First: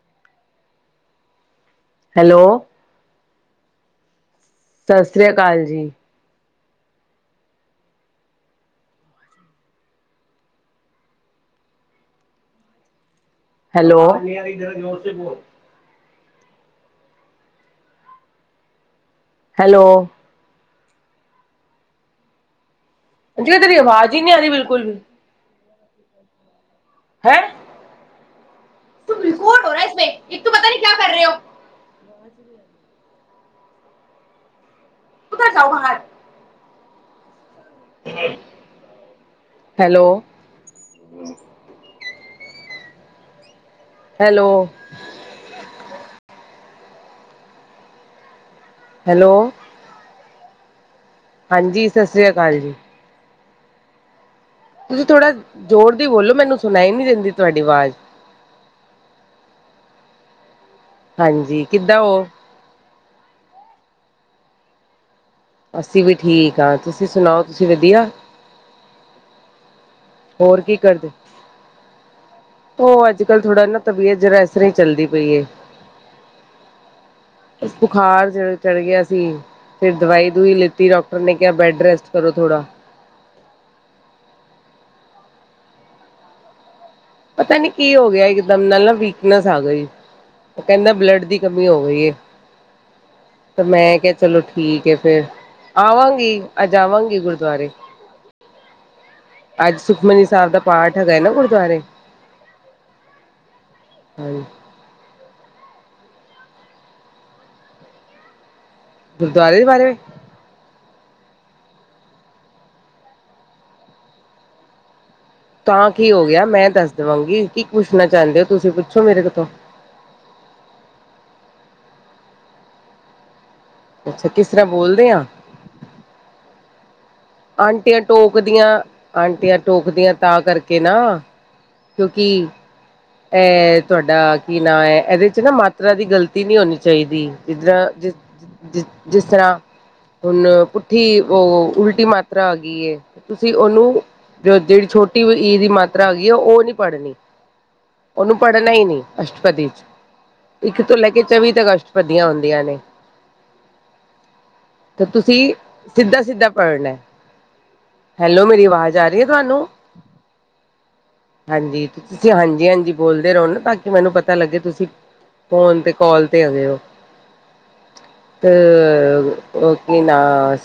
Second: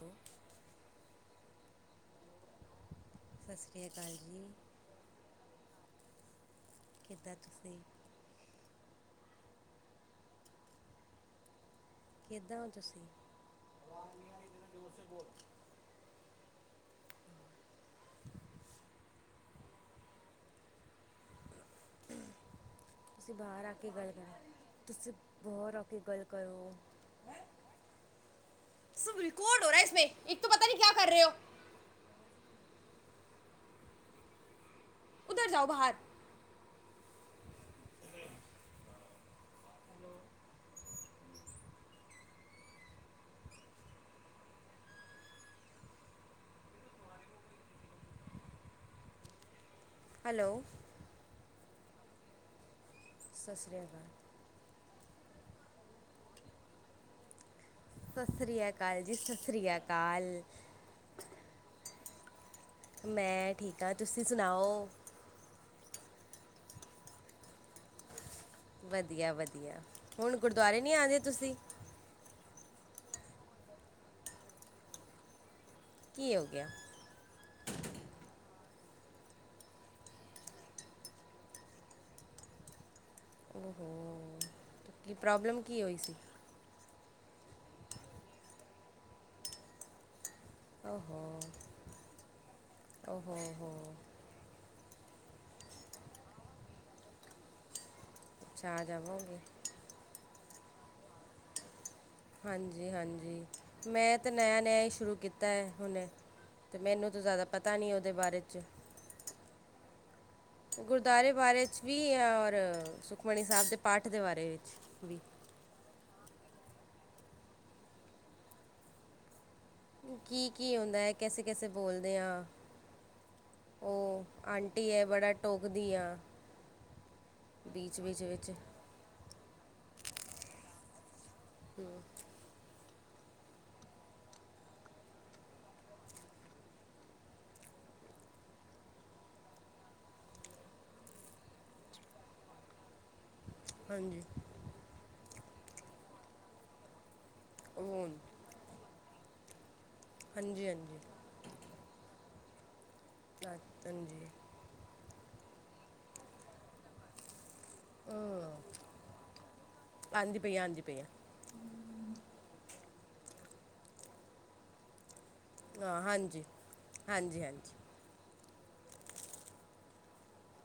ਹ। ਹੈਲੋ। ਸਤਿ ਸ਼੍ਰੀ ਅਕਾਲ ਜੀ। ਸਸ ਰੀਆ ਕਾਲ ਜੀ। ਕਿੱਦਾਂ ਤੁਸੀਂ ਕਿੱਦਾਂ ਓ ਤੁਸੀਂ? ਹੈਲੋ ਹੈਲੋ ਤੁਸੀਂ ਹਾਂਜੀ, ਉਹ ਬਾਹਰ ਆ ਤੇਰੀ ਕੇ ਗੱਲ ਆਵਾਜ਼ ਈ ਨੀ ਆਰੀ ਕਰੋ ਬਿਲਕੁਲ ਵੀ। ਤੁਸੀਂ ਬਾਹਰ ਆ ਕੇ ਗੱਲ ਕਰੋ। ਹੈਂ ਸਭ ਰਿਕਾਰਡ ਔ ਰਿਹਾ ਇਸ ਮੇਂ, ਇੱਕ ਤੋ ਪਤਾ ਨੀ ਕਿਆ ਕਰ ਰਏ ਓ। [inaudible] ਉਧਰ ਜਾਉ ਬਾਹਰ। ਹੈਲੋ ਹੈਲੋ ਹੈਲੋ ਹੈਲੋ ਹਾਂਜੀ, ਸਸ ਰੀਆ ਕਾਲ ਜੀ। ਸਸ ਰੀਆ ਕਾਲ। ਤੁਸੀਂ ਥੋੜ੍ਹਾ ਜ਼ੋਰ ਦੀ ਬੋਲੋ, ਮੈਨੂੰ ਸੁਣਾਈ ਨੀ ਦਿੰਦੀ ਤੁਹਾਡੀ ਆਵਾਜ਼। ਸਸ ਰੀਆ ਕਾਲ ਜੀ, ਸਸ ਰੀਆ ਕਾਲ। ਹਾਂਜੀ, ਕਿੱਦਾਂ ਓ? ਮੈਂ ਠੀਕ ਆਂ, ਤੁਸੀਂ ਸੁਣਾਓ ਅਸੀਂ ਵੀ ਠੀਕ ਆ, ਤੁਸੀਂ ਸੁਣਾਓ, ਤੁਸੀਂ ਵਧੀਆ। ਵਧੀਆ-ਵਧੀਆ। ਹੋਰ ਕੀ ਕਰਦੇ ਉਹ ਅੱਜ-ਕੱਲ੍ਹ ਥੋੜਾ ਨਾ ਤਬੀਅਤ ਜ਼ਰਾ ਏਸ ਤਰ੍ਹਾਂ ਈ ਚੱਲਦੀ ਪਈ ਏ। ਕੀ ਹੋ ਗਿਆ? ਬੁਖਾਰ ਜਿਹਾ ਚੜ੍ਹ ਗਿਆ ਸੀ। ਫੇਰ ਦਵਾਈ ਦਵੁਈ ਲਿੱਤੀ, ਡਾਕਟਰ ਨੇ ਕਿਹਾ ਬੈੱਡ ਰੈਸਟ ਕਰੋ ਥੋੜਾ। ਓ‌ਹੋ! ਕੀ ਪ੍ਰੋਬਲਮ ਕੀ ਹੋਈ ਸੀ? ਪਤਾ ਨੀ ਕੀ ਹੋ ਗਿਆ, ਇੱਕ ਦਮ ਨਾਲ ਨਾ ਵੀਕਨੈਸ ਆ ਗਈ। ਉਹ ਕਹਿੰਦਾ ਬਲੱਡ ਓਹੋ ਦੀ ਕਮੀ ਹੋ ਗਈ ਏ, ਓਹੋ ਤੇ ਹੋ ਮੈਂ ਕਹ ਚਲੋ ਠੀਕ ਏ ਫੇਰ, ਆਵਾਂਗੀ ਅੱਜ ਆਵਾਂਗੀ ਗੁਰਦੁਆਰੇ। ਅੱਛਾ ਆ ਜਾਵੋਗੇ। ਅੱਜ ਸੁਖਮਨੀ ਸਾਹਿਬ ਦਾ ਪਾਠ ਹੈਗਾ ਨਾ ਗੁਰਦਆਰੇ। ਹਾਂਜੀ ਹਾਂਜੀ, ਮੈਂ ਤਾਂ ਹਾਂਜੀ ਨਿਆ- ਨਿਆ ਹੀ ਸ਼ੁਰੂ ਕੀਤ ਪਤਾ ਐ ਹੁਣੇ, ਤੇ ਮੈਨੂੰ ਤਾਂ ਜ਼ਾਦਾ ਪਤਾ ਨਹੀਂ ਉਹਦੇ ਬਾਰੇ ਚ ਗੁਰਦੁਆਰੇ ਦੇ ਬਾਰੇ ਮੇਂ ਗੁਰਦੁਆਰੇ ਬਾਰੇ ਚ ਵੀ, ਔਰ ਸੁਖਮਨੀ ਸਾਹਿਬ ਦੇ ਪਾਠ ਦੇ ਬਾਰੇ ਵਿੱਚ ਵੀ। ਤਾਂ ਕੀ ਹੋ ਗਿਆ ਮੈਂ ਦੱਸ ਦਵਾਂਗੀ, ਕੀ ਪੁੱਛਣਾ ਚਾਹੁੰਦੇ ਹੋ ਤੁਸੀਂ ਪੁੱਛੋ ਮੇਰੇ ਕੋ ਤੋਂ। ਕੀ ਕੀ ਹੁੰਂਦਾ ਹੈ ਕੈਸੇ ਕੈਸੇ ਬੋਲਦੇ ਆ? ਅੱਛਾ ਕਿਸ ਉਹ ਤਰ੍ਹਾਂ ਆਂਟੀ ਏ ਬੋਲਦੇ ਆ ਬੜਾ ਟੋਕਦੀ ਏ। ਆਂਟੀਆਂ ਟੋਕਦੀਆਂ- ਆਂਟੀਆਂ ਟੋਕਦੀਆਂ ਤਾਂ ਕਰਕੇ ਨਾ ਕਿਉਂਕਿ ਐ ਤੁਹਾਡਾ ਕੀ ਨਾਂ ਐ, ਇਹਦੇ ਚ ਨਾ ਮਾਤਰਾ ਦੀ ਗ਼ਲਤੀ ਨੀ ਹੋਣੀ ਚਾਹੀਦੀ। ਜਿੱਧਰ ਜਿਸ ਜਿ ਜਿਸ ਤਰ੍ਹਾਂ ਹੁਣ ਪੁੱਠੀ ਉਹ ਉਲਟੀ ਮਾਤਰਾ ਆ ਗਈ ਏ। ਤੁਸੀਂ ਉਹਨੂੰ ਹਾਂਜੀ ਜ ਜਿਹੜੀ ਛੋਟੀ ਈ ਦੀ ਮਾਤਰਾ ਆਗੀ ਏ, ਉਹ ਨੀ ਪੜ੍ਹਨੀ। ਹੁਣ ਉਹਨੂੰ ਪੜ੍ਹਨਾ ਈ ਨੀ ਅਸ਼ਟਪਦੀ, ਹਾਂਜੀ ਇੱਕ ਤੋਂ ਹਾਂਜੀ ਲੈ ਕੇ ਚੌਵੀ ਤੱਕ ਅਸ਼ਟਪਦੀਆਂ ਹੁੰਦੀਆਂ ਨੇ। ਦਾਤਨ ਜੀ। ਤੇ ਤੁਸੀਂ ਸਿੱਧਾ-ਸਿੱਧਾ ਪੜ੍ਹਨੇ, ਹੈਲੋ ਮੇਰੀ ਅਹ, ਆਵਾਜ਼ ਆ ਰੀ ਐ ਤੁਹਾਨੂੰ? ਆਂਦੀ ਪਈ ਆਂਦੀ ਪਈ। ਹਾਂਜੀ ਤੁਸੀਂ ਹਾਂਜੀ ਹਾਂਜੀ ਬੋਲਦੇ ਰਹੋ ਨਾ ਤਾਂ ਕਿ ਮੈਨੂੰ ਪਤਾ ਲੱਗੇ ਤੁਸੀਂ- ਫੋਨ ਤੇ ਹਾਂ, ਕਾਲ ਤੇ ਹਾਂਜੀ ਹੈਗੇ ਏ ਹੋ। ਹਾਂਜੀ ਹਾਂਜੀ ਤੇ ਉਹ ਕੀ ਨਾ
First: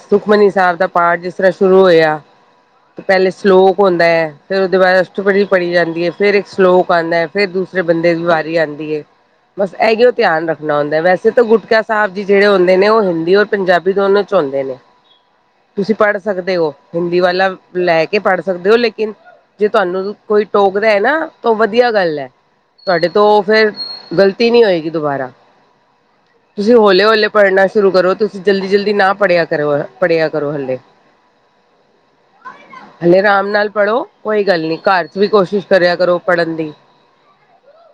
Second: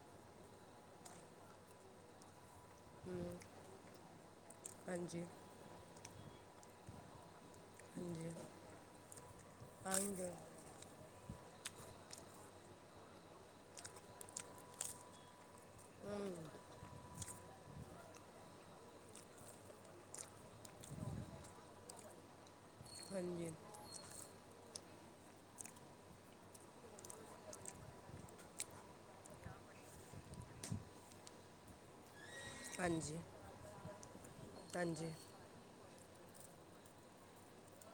ਸੁਖਮਨੀ ਸਾਹਿਬ ਦਾ ਪਾਠ ਜਿਸ ਤਰ੍ਹਾਂ ਸ਼ੁਰੂ ਹੋਇਆ- [unintelligible] ਪਹਿਲੇ ਹਮ, ਸ਼ਲੋਕ ਹੁੰਦਾ ਐ ਫਿਰ ਉਹਦੇ ਬਾਅਦ ਹਾਂਜੀ ਅਸ਼ਟਪਧੀ ਪੜੀ ਜਾਂਦੀ ਐ, ਫਿਰ ਇੱਕ ਸਲੋਕ ਆਂਦਾ- ਫੇਰ ਦੂਸਰੇ ਬੰਦੇ ਦੀ ਹਾਂਜੀ ਵਾਰੀ ਆਂਦੀ ਏ, ਬਸ ਐ ਕਿ ਉਹ ਹਾਂਜੀ ਧਿਆਨ ਰੱਖ- ਨਾਂ ਔਂਦਾ ਵੈਸੇ ਤਾਂ ਗੁਟਕਾ ਸਾਹਿਬ ਜੀ ਜਿਹੜੇ ਹੁੰਦੇ ਨੇ ਉਹ ਹਿੰਦੀ ਔਰ ਪੰਜਾਬੀ ਦੋਨੋ ਹੁੰਦੇ ਨੇ। [unintelligible] ਤੁਸੀਂ ਪੜ੍ਹ ਸਕਦੇ ਹੋ, ਹਿੰਦੀ ਵਾਲਾ ਲੈ ਕੇ ਪੜ੍ਹ ਸਕਦੇ ਹੋ ਲੇਕਿਨ ਜੇ ਤੁਹਾਨੂੰ- ਕੋਈ ਟੋਕਦਾ ਹੈ ਨਾ ਤਾਂ ਵਧੀਆ ਗੱਲ ਐ, ਤੁਹਾਡੇ ਤੋਂ ਹਾਂਜੀ ਫੇਰ ਗਲ- ਪੀਣੀ ਹੋਏਗੀ ਦੁਬਾਰਾ। ਤੁਸੀਂ ਹੌਲੇ ਹੌਲੇ ਪੜ੍ਹਨਾ ਸ਼ੁਰੂ ਕਰੋ ਤੁਸੀਂ ਜਲਦੀ ਜਲਦੀ ਨਾ ਪੜ੍ਹਿਆ ਕਰੋ ਪੜ੍ਹਿਆ ਕਰੋ ਹਲੇ। ਹਾਂਜੀ ਹਲੇ ਆਰਾਮ ਨਾਲ ਪੜ੍ਹੋ ਕੋਈ ਗੱਲ ਨੀ ਹਾਂਜੀ ਘਰ- ਵੀ ਕੋਸ਼ਿਸ਼ ਕਰਿਆ ਕਰੋ ਪੜ੍ਹਨ ਦੀ,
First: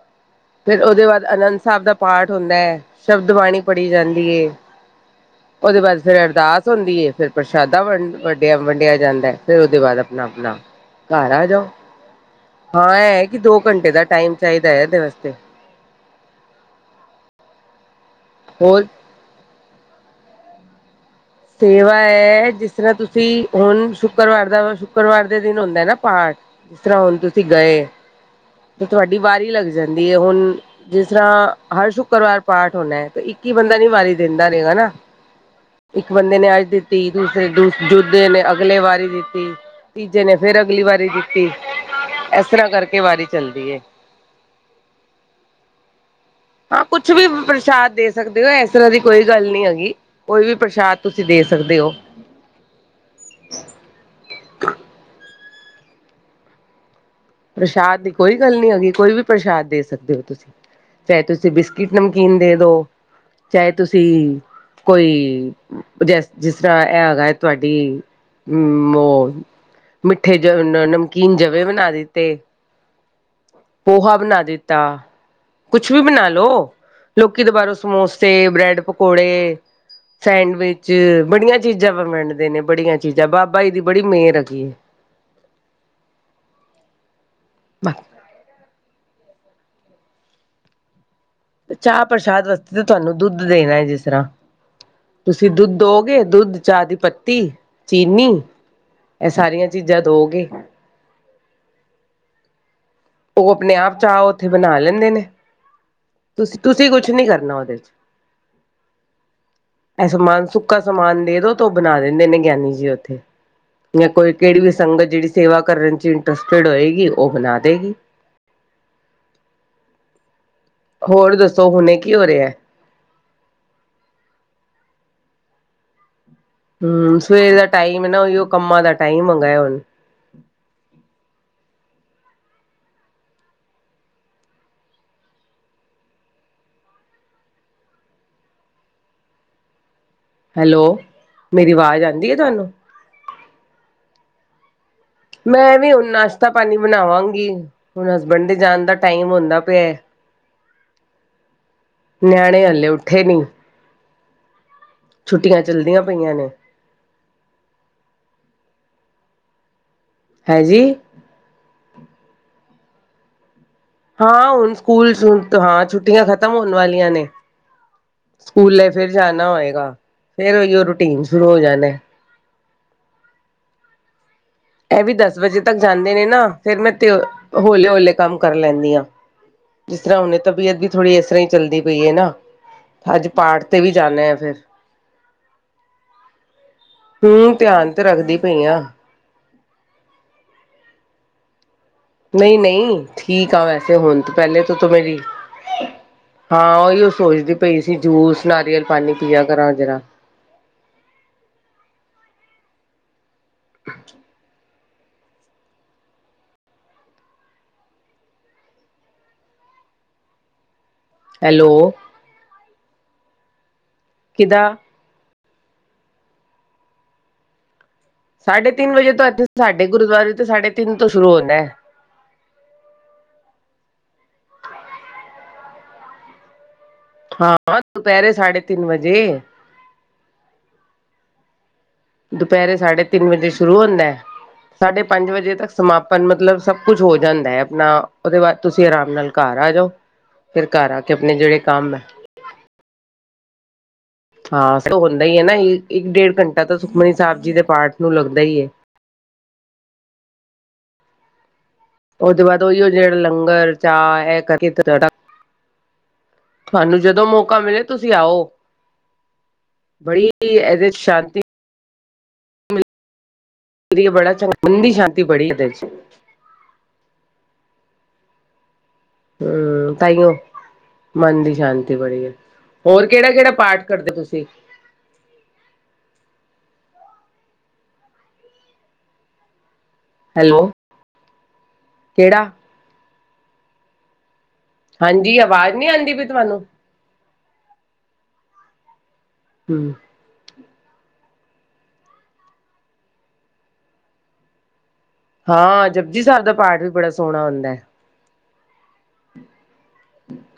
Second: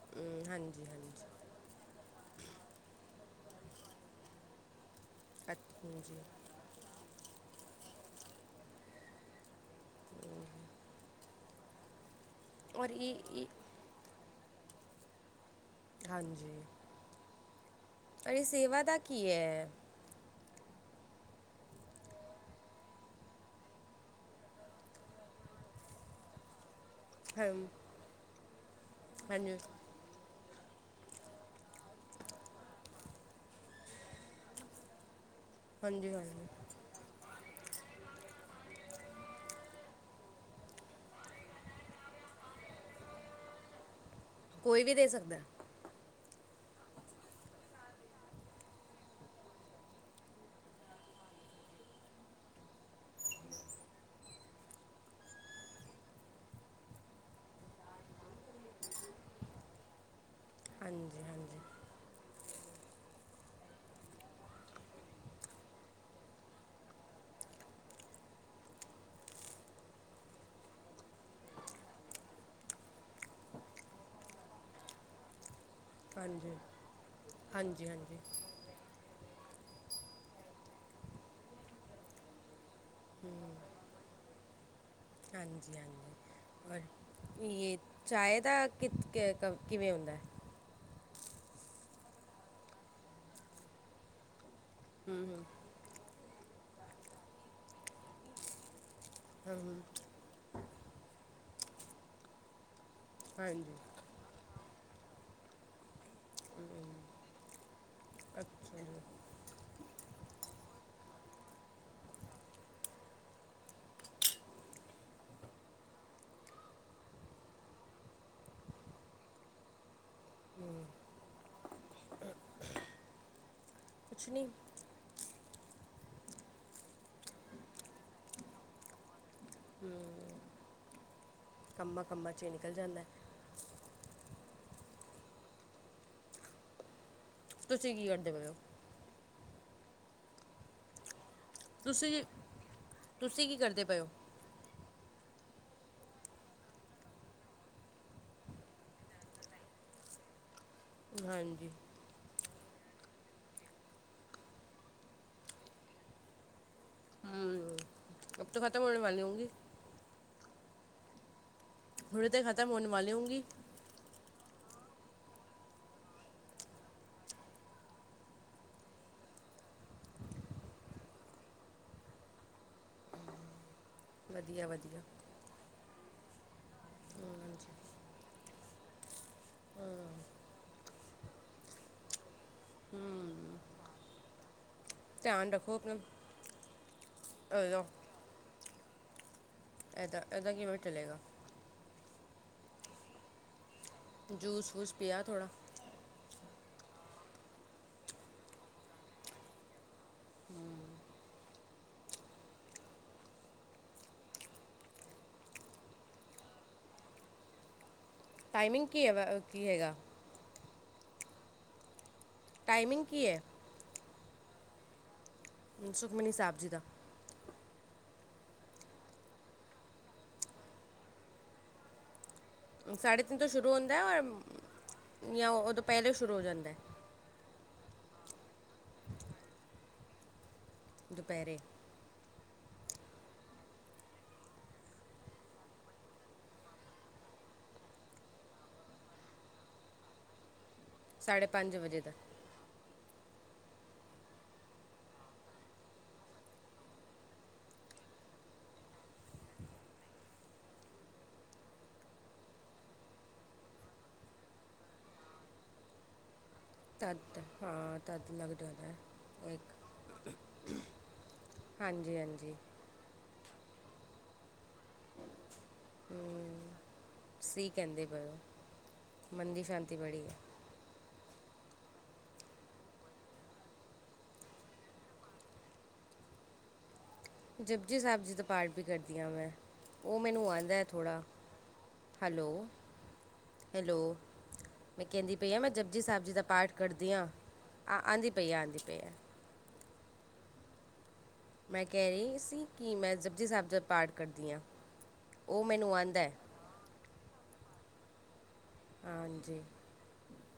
ਅਮ, ਫਿਰ ਹਾਂਜੀ ਉਹਦੇ ਬਾਅਦ ਹਾਂਜੀ ਆਨੰਦ ਸਾਹਿਬ ਦਾ- ਪਾਠ ਹੁੰਦਾ ਐ ਸ਼ਬਦ ਬਾਣੀ ਪੜ੍ਹੀ ਜਾਂਦੀ ਏ ਉਹਦੇ ਅੱਛ- ਬਾਅਦ ਹਾਂਜੀ ਫਿਰ ਅਰਦਾਸ- ਹੁੰਦੀ ਏ, ਫਿਰ ਪ੍ਰਸ਼ਾਦਾ ਵੰਡ ਵੰਡਿਆ ਵੰਡਿਆ ਜਾਂਦਾ ਐ। ਫ਼ਿਰ ਉਹਦੇ ਬਾਅਦ ਆਪਣਾ ਆਪਣਾ- ਘਰ ਆ ਜਾਓ। ਹਾਂ ਐ ਇਹ ਕਿ ਦੋ ਘੰਟੇ ਦਾ ਟਾਈਮ ਚਾਹੀਦਾ ਐ ਇਹਦੇ ਵਾਸਤੇ। ਹਾਂਜੀ। ਅ ਸੇਵਾ ਹੋਰ ਦਾ ਕੀ ਐ? ਸੇਵਾ ਹੈ ਜਿਸ ਤਰ੍ਹਾਂ ਤੁਸੀਂ ਹੁਣ ਸ਼ੁੱਕਰਵਾਰ ਦਾ ਸ਼ੁੱਕਰਵਾਰ ਦੇ ਦਿਨ ਹੁੰਦਾ ਨਾ ਪਾਠ- ਜਿਸ ਤਰ੍ਹਾਂ ਹੁਣ ਤੁਸੀਂ ਹਾਂ ਗਏ ਤੇ ਤੁਹਾਡੀ ਵਾਰੀ ਹਾਂਜੀ ਲੱਗ ਜਾਂਦੀ ਹੈ। ਹੁਣ- ਜਿਸ ਤਰ੍ਹਾਂ ਹਰ ਸ਼ੁੱਕਰਵਾਰ ਪਾਠ ਹੋਣਾ ਤੇ ਇੱਕ ਹੀ ਬੰਦਾ ਨੀ ਵਾਰੀ ਦਿੰਦਾ ਰਹੇਗਾ ਨਾ। ਇੱਕ ਹਾਂਜੀ ਬੰਦੇ ਹਾਂਜੀ ਨੇ ਅੱਜ ਦਿੱਤੀ ਦੂਸਰੇ ਦੂ ਦੂਜੇ ਨੇ ਅਗਲੇ ਵਾਰੀ ਦਿੱਤੀ। ਤੀਜੇ ਨੇ ਫਿਰ ਅਗਲੀ ਵਾਰੀ ਦਿੱਤੀ। ਇਸ ਤਰ੍ਹਾਂ ਕਰਕੇ ਵਾਰੀ ਚੱਲਦੀ ਏ। ਕੋਈ ਵੀ ਦੇ ਸਕਦਾ? ਹਾਂ ਕੁਛ ਵੀ ਪ੍ਰਸ਼ਾਦ ਦੇ ਸਕਦੇ ਹੋ ਇਸ ਤਰ੍ਹਾਂ ਦੀ ਕੋਈ ਗੱਲ ਨੀ ਹੈਗੀ। ਕੋਈ ਵੀ ਪ੍ਰਸ਼ਾਦ ਤੁਸੀਂ ਦੇ ਸਕਦੇ ਹੋ। ਪ੍ਰਸ਼ਾਦ ਦੀ ਕੋਈ ਗੱਲ ਨੀਂ ਹੈਗੀ ਕੋਈ ਵੀ ਪ੍ਰਸ਼ਾਦ ਦੇ ਸਕਦੇ ਹੋ ਤੁਸੀਂ। ਚਾਹੇ ਹਾਂਜੀ ਤੁਸੀਂ ਹਾਂਜੀ ਬਿਸਕਿਟ ਨਮਕੀਨ ਦੇ ਦੋ- ਚਾਹੇ ਤੁਸੀਂ ਕੋਈ- ਜ ਜਿਸ ਤਰ੍ਹਾਂ ਇਹ ਹੈਗਾ ਐ ਤੁਹਾਡੀ [unintelligible] ਹਮ ਮੌ- ਮਿੱਠੇ ਜਗ੍ਹਾ ਨਮਕੀਨ ਜਵੇ ਬਣਾ ਦੇ। ਤੇ ਪੋਹਾ ਬਣਾ ਦਿੱਤਾ। ਕੁਛ ਵੀ ਬਣਾ ਹਾਂਜੀ ਲੋੋ। ਲੋਕੀ ਤੇ ਬਾਹਰੋਂ ਹਾਂਜੀ ਹਾਂਜੀ ਸਮੋਸੇ ਬ੍ਰੈਡ ਪਕੋ- ਪਕੌੜੇ ਸੈਂਡਵਿਚ ਬੜੀਆਂ ਚੀਜ਼ਾਂ ਵੰਡਦੇ ਨੇ। ਬੜੀਆਂ ਚੀਜ਼ਾਂ ਬਾਬਾ ਜੀ ਦੀ ਬੜੀ ਮਿਹਰ ਹੈਗੀ ਏ। ਹਾਂਜੀ ਹਾਂਜੀ ਔਰ ਇਹ ਚਹੀਦਾ ਕਿ ਕ ਕਿਵੇਂ ਹੁੰਦਾ ਐ। ਚਾਹ ਪ੍ਰਸ਼ਾਦ ਵਾਸਤੇ ਤਾਂ ਤੁਹਾਨੂੰ ਦੁੱਧ ਦੇਣਾ ਹੈ ਜਿਸ ਤਰ੍ਹਾਂ ਹਮ ਹਮ, ਤੁਸੀਂ ਦੁੱਧ ਦੋਗੇ ਦੁੱਧ ਚਾਹ ਦੀ ਪੱਤੀ ਚੀਨੀ ਇਹ ਹਮ ਸਾਰੀਆਂ ਹਮ, ਚੀਜ਼ਾਂ ਦਓਗੇ ਉਹ ਹਾਂਜੀ ਆਪਣੇ ਆਪ ਚਾਹ ਉੱਥੇ ਬਣਾ ਲੈਂਦੇ ਨੇ ਤੁਸੀ ਹਮ, ਤੁਸੀਂ ਹਮ, ਕੁਛ ਨੀ ਕਰਨਾ ਉਹਦੇ ਚ ਅੱਛਾ [unintelligible] ਇਹ ਸਮਾਨ ਸੁੱਕਾ ਸਮਾਨ ਦੇ ਦੋ ਤੇ ਉਹ ਬਣਾ ਦਿੰਦੇ ਨੇ ਗਿਆਨੀ ਜੀ ਉੱਥੇ ਜਾਂ ਕੋਈ ਕਿਹੜੀ ਵੀ ਸੰਗਤ ਜਿਹੜੀ ਸੇਵਾ ਕਰਨ ਚ ਇੰਟਰਸਟਡ ਹੋਏਗੀ ਉਹ ਬਣਾ ਦੇਵੇਗੀ ਹੋਰ ਦੱਸੋ ਹੁਣੇ ਕੀ ਹੋ ਰਿਹਾ ਕੁਛ ਨਹੀਂ ਹੂੰ ਸਵੇਰ ਦਾ ਟਾਈਮ ਨਾ ਉਹੀ ਉਹ ਕੰਮਾਂ ਦਾ ਟਾਈਮ ਆਗਾ ਹੁਣ। ਕੰਮਾਂ ਕੰਮਾਂ 'ਚ ਨਿਕਲ ਜਾਂਦਾ। ਤੁਸੀਂ ਕੀ ਕਰਦੇ ਪਏ ਹੋ। ਹੈਲੋ ਮੇਰੀ ਆਵਾਜ਼ ਤੁਸੀਂ ਆਉਂਦੀ ਹੈ ਤੁਹਾਨੂੰ ਤੁਸੀਂ ਕੀ ਕਰਦੇ ਪਏ ਹੋ। ਮੈਂ ਵੀ ਹੁਣ ਨਾਸ਼ਤਾ ਪਾਣੀ ਬਣਾਵਾਂਗੀ ਹੁਣ ਹਸਬੈਂਡ ਦੇ ਜਾਣ ਦਾ ਟਾਈਮ ਹੁੰਦਾ ਪਿਆ ਏ। ਹਾਂਜੀ। ਨਿਆਣੇ ਹਲੇ ਉੱਠੇ ਨਹੀਂ। ਛੁੱਟੀਆਂ ਚੱਲਦੀਆਂ ਪਈਆਂ ਨੇ। ਅਭ ਤਾਂ ਖ਼ਤਮ ਹੋਣੇ ਵਾਲੀ ਹੋਂਗੀ। ਹੈਂਜੀ। ਹੁਣ ਤੇ ਖਤਮ ਹੋਣ ਵਾਲੀ ਹੋਂਗੀ। ਹਾਂ ਹੁਣ ਸਕੂਲ ਹਾਂ ਛੁੱਟੀਆਂ ਖਤਮ ਹੋਣ ਵਾਲੀਆਂ ਨੇ। ਸਕੂਲੇ ਫਿਰ ਜਾਣਾ ਹੋਏਗਾ ਫੇਰ ਉਹੀ ਉਹ ਰੂਟੀਨ ਸ਼ੁਰੂ ਹੋ ਜਾਣਾ ਏ। ਵਧੀਆ ਵਧੀਆ। ਇਹ ਵੀ ਦਸ ਵਜੇ ਤੱਕ ਜਾਂਦੇ ਨੇ ਨਾ ਫੇਰ ਮੈਂ ਤੇ ਹਾਂਜੀ ਹੌਲੇ ਹੌਲੇ ਕੰਮ ਕਰ ਲੈਂਦੀ ਹਾਂ। ਜਿਸ ਤਰ੍ਹਾਂ ਹੁਣੇ ਤਬੀਅਤ ਵੀ ਥੋੜ੍ਹੀ ਇਸ ਤਰ੍ਹਾਂ ਹੀ ਚੱਲਦੀ ਪਈ ਹੈ ਨਾ ਅੱਜ ਪਾਠ ਤੇ ਵੀ ਜਾਣਾ ਆ ਫਿਰ ਧਿਆਨ ਰੱਖੋ ਆਪਣਾ ਹੂੰ ਇਹਦਾ ਧਿਆਨ ਤੇ ਰੱਖਦੀ ਪਈ ਆ। ਐੱਦਾ ਐੱਦਾ ਕਿਵੇ ਚਲੇਗਾ। ਨਹੀਂ ਨਹੀਂ ਠੀਕ ਆ ਵੈਸੇ ਹੁਣ ਪਹਿਲੇ ਜੂਸ ਤੋਂ ਤੂੰ ਵੂਸ ਮੇਰੀ ਪਿਆ ਥੋੜਾ ਹਾਂ ਉਹੀ ਉਹ ਸੋਚਦੀ ਪਈ ਸੀ ਜੂਸ ਨਾਰੀਅਲ ਪਾਣੀ ਪਿਆ ਕਰਾਂ ਜਰਾ। [unintelligible] ਟਾਈਮਿੰਗ ਕੀ ਹੈ ਵਾ ਕੀ ਹੈਗਾ। ਹੈਲੋ। ਟਾਈਮਿੰਗ ਕੀ ਹੈ। ਕਿਦਾ। ਸੁਖਮਨੀ ਸਾਹਿਬ ਜੀ ਦਾ। ਸਾਢੇ ਤਿੰਨ ਵਜੇ ਤੋਂ ਇੱਥੇ ਸਾਡੇ ਗੁਰਦੁਆਰੇ ਤੇ ਸਾਢੇ ਤਿੰਨ ਤੋਂ ਸ਼ੁਰੂ ਹੁੰਦਾ ਹੈ। ਸਾਢੇ ਤਿੰਨ ਤੋਂ ਸ਼ੁਰੂ ਹੁੰਦਾ ਔਰ ਜਾਂ ਉਹ ਤੋਂ ਪਹਿਲਾਂ ਸ਼ੁਰੂ ਹੋ ਜਾਂਦਾ। ਹਾਂ ਦੁਪਹਿਰੇ ਸਾਢੇ ਤਿੰਨ ਵਜੇ। ਦੁਪਹਿਰੇ। ਦੁਪਹਿਰੇ ਸਾਢੇ ਤਿੰਨ ਵਜੇ ਸ਼ੁਰੂ ਹੁੰਦਾ ਏ। ਸਾਢੇ ਪੰਜ ਵਜੇ ਤੱਕ ਸਮਾਪਨ ਮਤਲਬ ਸਭ ਕੁਛ ਹੋ ਜਾਂਦਾ ਹੈ ਆਪਣਾ ਉਹਦੇ ਬਾਅਦ ਤੁਸੀਂ ਆਰਾਮ ਨਾਲ ਘਰ ਆ ਜਾਓ। ਫਿਰ ਘਰ ਆ ਕੇ ਆਪਣੇ ਜਿਹੜੇ ਕੰਮ ਹੈ ਵਜੇ ਦਾ ਹਾਂ ਹੁੰਦਾ ਹੀ ਹੈ ਨਾ ਇੱਕ ਡੇਢ ਘੰਟਾ ਤਾਂ ਸੁਖਮਨੀ ਸਾਹਿਬ ਜੀ ਦੇ ਪਾਠ ਨੂੰ ਲੱਗਦਾ ਹੀ ਹੈ। ਉਹਦੇ ਬਾਅਦ ਉਹੀਓ ਜਿਹੜਾ ਲੰਗਰ ਚਾਹ ਇਹ ਕਰਕੇ ਤੁਹਾਨੂੰ ਤਦ ਜਦੋਂ ਮੌਕਾ ਤੱਕ ਮਿਲੇ ਹਾਂ ਤੁਸੀਂ ਤਦ ਆਓ ਲਗ ਜਾਣਾ ਐ ਉਹ ਬੜੀ ਇੱਕ ਇਹਦੇ ਚ ਸ਼ਾਂਤੀ ਹਾਂਜੀ ਹਾਂਜੀ। ਬੜਾ ਚੰਗਾ ਮੰੰਦੀ ਸ਼ਾਂਤੀ ਬੜੀ ਹੈ। [unintelligible] ਸਈ ਕੈਂਦੇ ਪਏ ਓ। ਹਮ, ਤਾਂਹੀਓ ਮਨ ਦੀ ਸ਼ਾਂਤੀ ਬੜੀ ਹੈ ਹੋਰ ਕਿਹੜਾ ਕਿਹੜਾ ਪਾਠ ਕਰਦੇ ਤੁਸੀਂ। ਜਪਜੀ ਸਾਹਿਬ ਜੀ ਦਾ ਪਾਠ ਵੀ ਕਰਦੀ ਹਾਂ ਮੈਂ ਉਹ ਮੈਨੂੰ ਹੈਲੋ, ਆਦਾ ਹੈ ਥੋੜ੍ਹਾ। ਕਿਹੜਾ? ਹੈਲੋ ਹੈਲੋ ਮੈਂ ਕਹਿੰਦੀ ਹਾਂਜੀ, ਪਈ ਹਾਂ ਮੈਂ ਆਵਾਜ਼ ਨੀ ਜਪਜੀ ਆਂਦੀ ਸਾਹਿਬ ਪਈ ਜੀ ਦਾ ਤੁਹਾਨੂੰ? ਪਾਠ ਕਰਦੀ ਆ ਆਦੀ ਪਈ ਆ ਆਂਦੀ ਪਈ ਆ। ਹੂੰ ਮੈਂ ਕਹਿ ਰਹੀ ਸੀ ਕਿ ਮੈਂ ਜਪਜੀ ਸਾਹਿਬ ਦਾ ਪਾਠ ਕਰਦੀ ਹਾਂ। ਉਹ ਹਾਂ ਮੈਨੂੰ ਆਉਂਦਾ ਜਪਜੀ ਹੈ ਸਾਹਿਬ ਦਾ ਪਾਠ ਵੀ ਬੜਾ ਸੋਹਣਾ ਹੁੰਦਾ ਐ। ਹਾਂਜੀ।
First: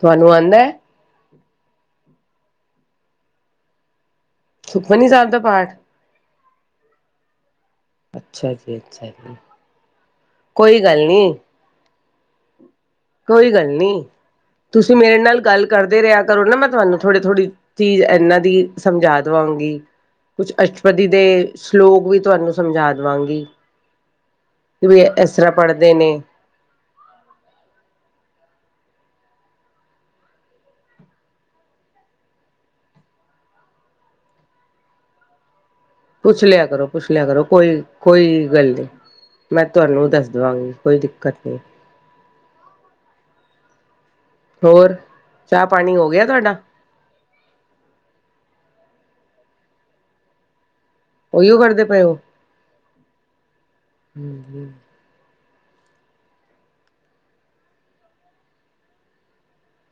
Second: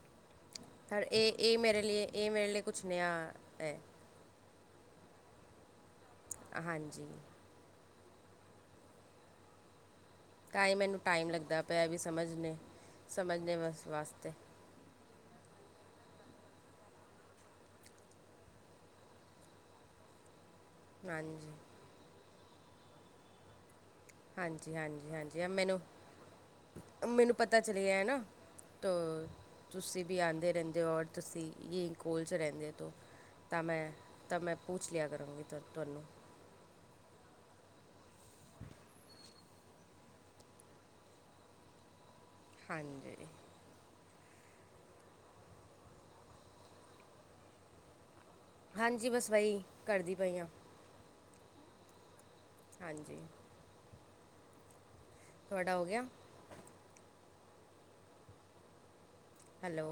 ਤੁਹਾਨੂੰ ਆਂਦਾ ਐ, ਪਰ ਇਹ ਇਹ ਮੇਰੇ ਲਈ ਇਹ ਮੇਰੇ ਲਈ ਕੁਛ ਨਿਆ ਹੈ। ਸੁੁਖਮਨੀਂ ਸਾਹਿਬ ਦਾ ਪਾਠ? ਹਾਂਜੀ। ਅੱਛਾ ਜੀ, ਅੱਛਾ ਜੀ। ਤਾਂ ਈ ਕੋਈ ਗੱਲ ਮੈਨੂੰ ਟਾਈਮ ਨੀ, ਲੱਗਦਾ ਪਿਆ ਵੀ ਸਮਝਨੇ, ਕੋਈ ਸਮਝਨੇ ਗੱਲ ਵਸ ਨੀ। ਵਾਸਤੇ। ਤੁਸੀਂ ਮੇਰੇ ਨਾਲ ਗੱਲ ਕਰਦੇ ਰਿਆ ਕਰੋ ਨਾ, ਮੈਂ ਤੁਹਾਨੂੰ ਥੋੜੀ ਥੋੜ੍ਹੀ ਚੀਜ਼ ਇਹਨਾਂ ਦੀ ਸਮਝਾ ਦੇਵਾਂਗੀ, ਕੁਛ ਅੱਛ ਪਦੀ ਦੇ, ਹਾਂਜੀ ਸਲੋਕ ਵੀ ਤੁਹਾਨੂੰ ਸਮਝਾ ਦਵਾਂਗੀ। ਹਾਂਜੀ ਵੀ ਹਾਂਜੀ ਇਸ ਹਾਂਜੀ ਆਹ ਤਰ੍ਹਾਂ ਮੈਨੂੰ ਪੜ੍ਹਦੇ ਨੇ ਮੈਨੂੰ ਪਤਾ ਚੱਲਿਆ ਐ ਨਾ ਤ, ਤੁਸੀ ਵੀ ਆਂਦੇ ਰਹਿੰਦੇ ਓ ਔਰ ਤੁਸੀ, ਇਹੀ ਕੋਲ 'ਚ ਰਹਿੰਦੇ ਤੋਂ ਤਾਂ ਮੈਂ, ਤਾਂ ਮੈਂ ਪੁੂਛ ਲਿਆ ਕਰੂੰਗੀ ਤੁ ਤੁਹਾਨੂੰ। ਪੁੱਛ ਲਿਆ ਕਰੋ, ਪੁੱਛ ਲਿਆ ਕਰੋ, ਕੋਈ ਕੋਈ ਗੱਲ ਨੀ। ਮੈਂ ਤੁਹਾਨੂੰ ਦੱਸ ਦੇਵਾਂਗੀ, ਕੋਈ ਦਿੱਕਤ ਨਹੀਂ। ਹਾਂਜੀ। ਹੋਰ, ਚਾਹ ਪਾਨੀ ਹੋ ਗਿਆ ਤੁਹਾਡਾ? ਹਾਂਜੀ ਬਸ ਵਈ, ਕਰਦੀ ਪਈ ਆਂ। ਉਓਹੀਓ ਕਰਦੇ ਪਏ ਓ? ਹਾਂਜੀ ਤੁਹਾਡਾ ਹੋ ਗਿਆ? ਹੈਲੋ।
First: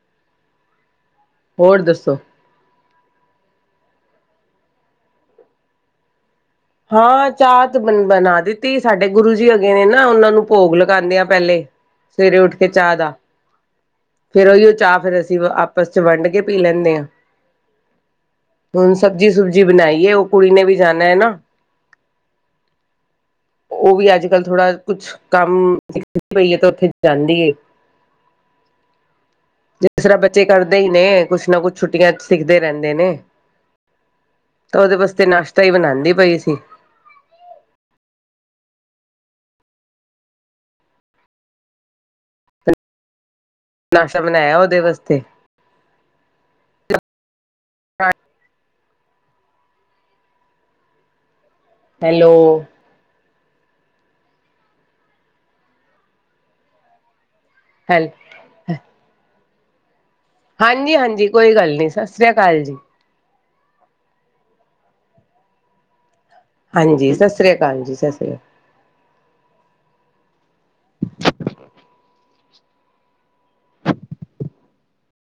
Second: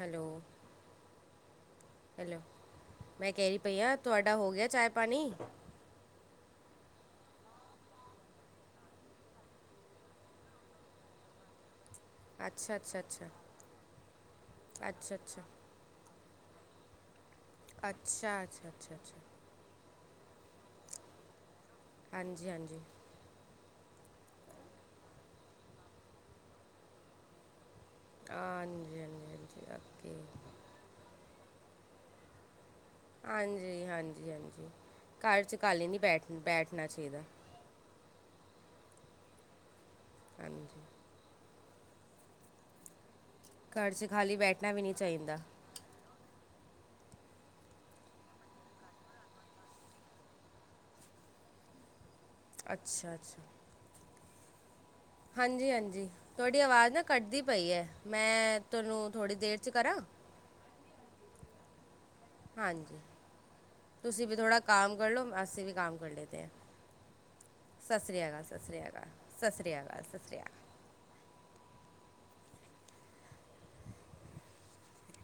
ਹੈਲੋ। ਹੋਰ ਦੱਸੋ? ਹੈਲੋ ਮੈਂ ਕੇਰੀ ਪਈ ਆਂ, ਤੁਹਾਡਾ ਹੋ ਗਿਆ ਚਾਏ ਪਾਨੀ? ਹਾਂ ਚਾਹ ਤੇ ਬ ਬਨਾ ਦਿੱਤੀ, ਸਾਡੇ ਗੁਰੂ ਜੀ ਹਗੇ ਨੇ ਨਾ, ਉਹਨਾਂ ਨੂੰ ਭੋਗ ਲਗਾਂਦੇਆਂ ਪਹਿਲੇ ਸਵੇਰੇ ਉੱਠ ਕੇ ਅੱਛਾ ਚਾਹ ਅੱਛਾ ਦਾ ਅੱਛਾ ਫੇਰ ਉਹੀ ਉਹ ਅੱਛਾ ਚਾਹ ਅੱਛਾ ਫਿਰ, ਅਸੀਂ ਆਪਸ ਚ ਵੰਡ ਕੇ ਪੀ ਲੈਂਨੇ ਆਂ। ਅੱਛਾ, ਅੱਛਾ। ਹੁਨ ਅੱਛਾ ਅੱਛਾ ਸਬਜ਼ੀ ਸੁਬਜੀ ਬਨਾਈਏ ਓ ਕੁੜੀ ਨੇ ਵੀ ਜਾਨਾ ਏ ਨਾ। ਹਾਂਜੀ, ਹਾਂਜੀ। ਉਹ ਵੀ ਅੱਜ ਕੱਲ ਥੋੜਾ ਕੁਛ ਕੰਮ, ਨਿਕ ਪਈ ਹੈ ਤੇ ਉੱਥੇ ਜਾਂਦੀਏ। ਹ, ਹਾਂਜੀ, ਹਾਂਜੀ, ਹਾਂਜੀ। ਜਿਸ ਤਰ੍ਹਾਂ ਓਕੇ ਬੱਚੇ ਕਰਦੇ ਹੀ ਨੇ, ਕੁੱਛ ਨਾ ਕੁੱਛ ਛੁੱਟੀਆਂ 'ਚ'। ਸਿੱਖਦੇ ਰਹਿੰਦੇ ਨੇ, ਹਾਂਜੀ ਹਾਂਜੀ ਹਾਂਜੀ ਤਾਂ ਉਹਦੇ ਵਾਸਤੇ ਘਰ 'ਚ ਨਾਸ਼ਤਾ ਈ ਕਾਲੇ ਨਹੀਂ ਬਨਾੰਦੀ ਬੈਠ ਪਈ ਸੀ। ਬੈਠਣਾ ਚਾਹੀਦਾ ਹਾਂਜੀ। ਘਰ 'ਚ' ਨਾਸ਼ਤਾ ਖਾਲੀ ਬਣਾਇਆ ਬੈਠਨਾ ਉਹਦੇ ਵੀ ਨਹੀਂ ਵਾਸਤੇ ਚਾਈਂਦਾ। ਹਾਂ ਹੈਲੋ? ਅੱਛਾ, ਅੱਛਾ। ਹਾਂਜੀ ਹਾਂਜੀ, ਤੋਡੀ ਆਵਾਜ਼ ਨਾ ਕੱਟਦੀ ਪਈ ਐ ਹੈਲ ਮੈਂ, ਤੋਂਨੂੰ ਥੋੜ੍ਹੀ ਦੇਰ 'ਚ' ਕਰਾਂ? ਹਾਂਜੀ ਹਾਂਜੀ ਕੋਈ ਗੱਲ ਨੀ, ਸਰ ਹਾਂਜੀ। ਤੁਸੀਂ ਵੀ ਥੋੜ੍ਹਾ ਕੰਮ ਕਰ ਲਓ, ਅਸੀਂ ਵੀ ਕੰਮ ਕਰ ਲਦੇ ਐ। ਹਾਂਜੀ ਸਤਿ ਸ੍ਰੀ ਅਕਾਲ ਜੀ ਸਤਿ ਸ਼੍ਰੀ ਸ੍ਰੀ ਅਕਾਲ, ਸਤਿ ਸ਼੍ਰੀ ਅਕਾਲ, ਸਤਿ ਸ਼੍ਰੀ ਅਕਾਲ, ਸਤਿ ਸ਼੍ਰੀ ਅਕਾਲ। [inaudible]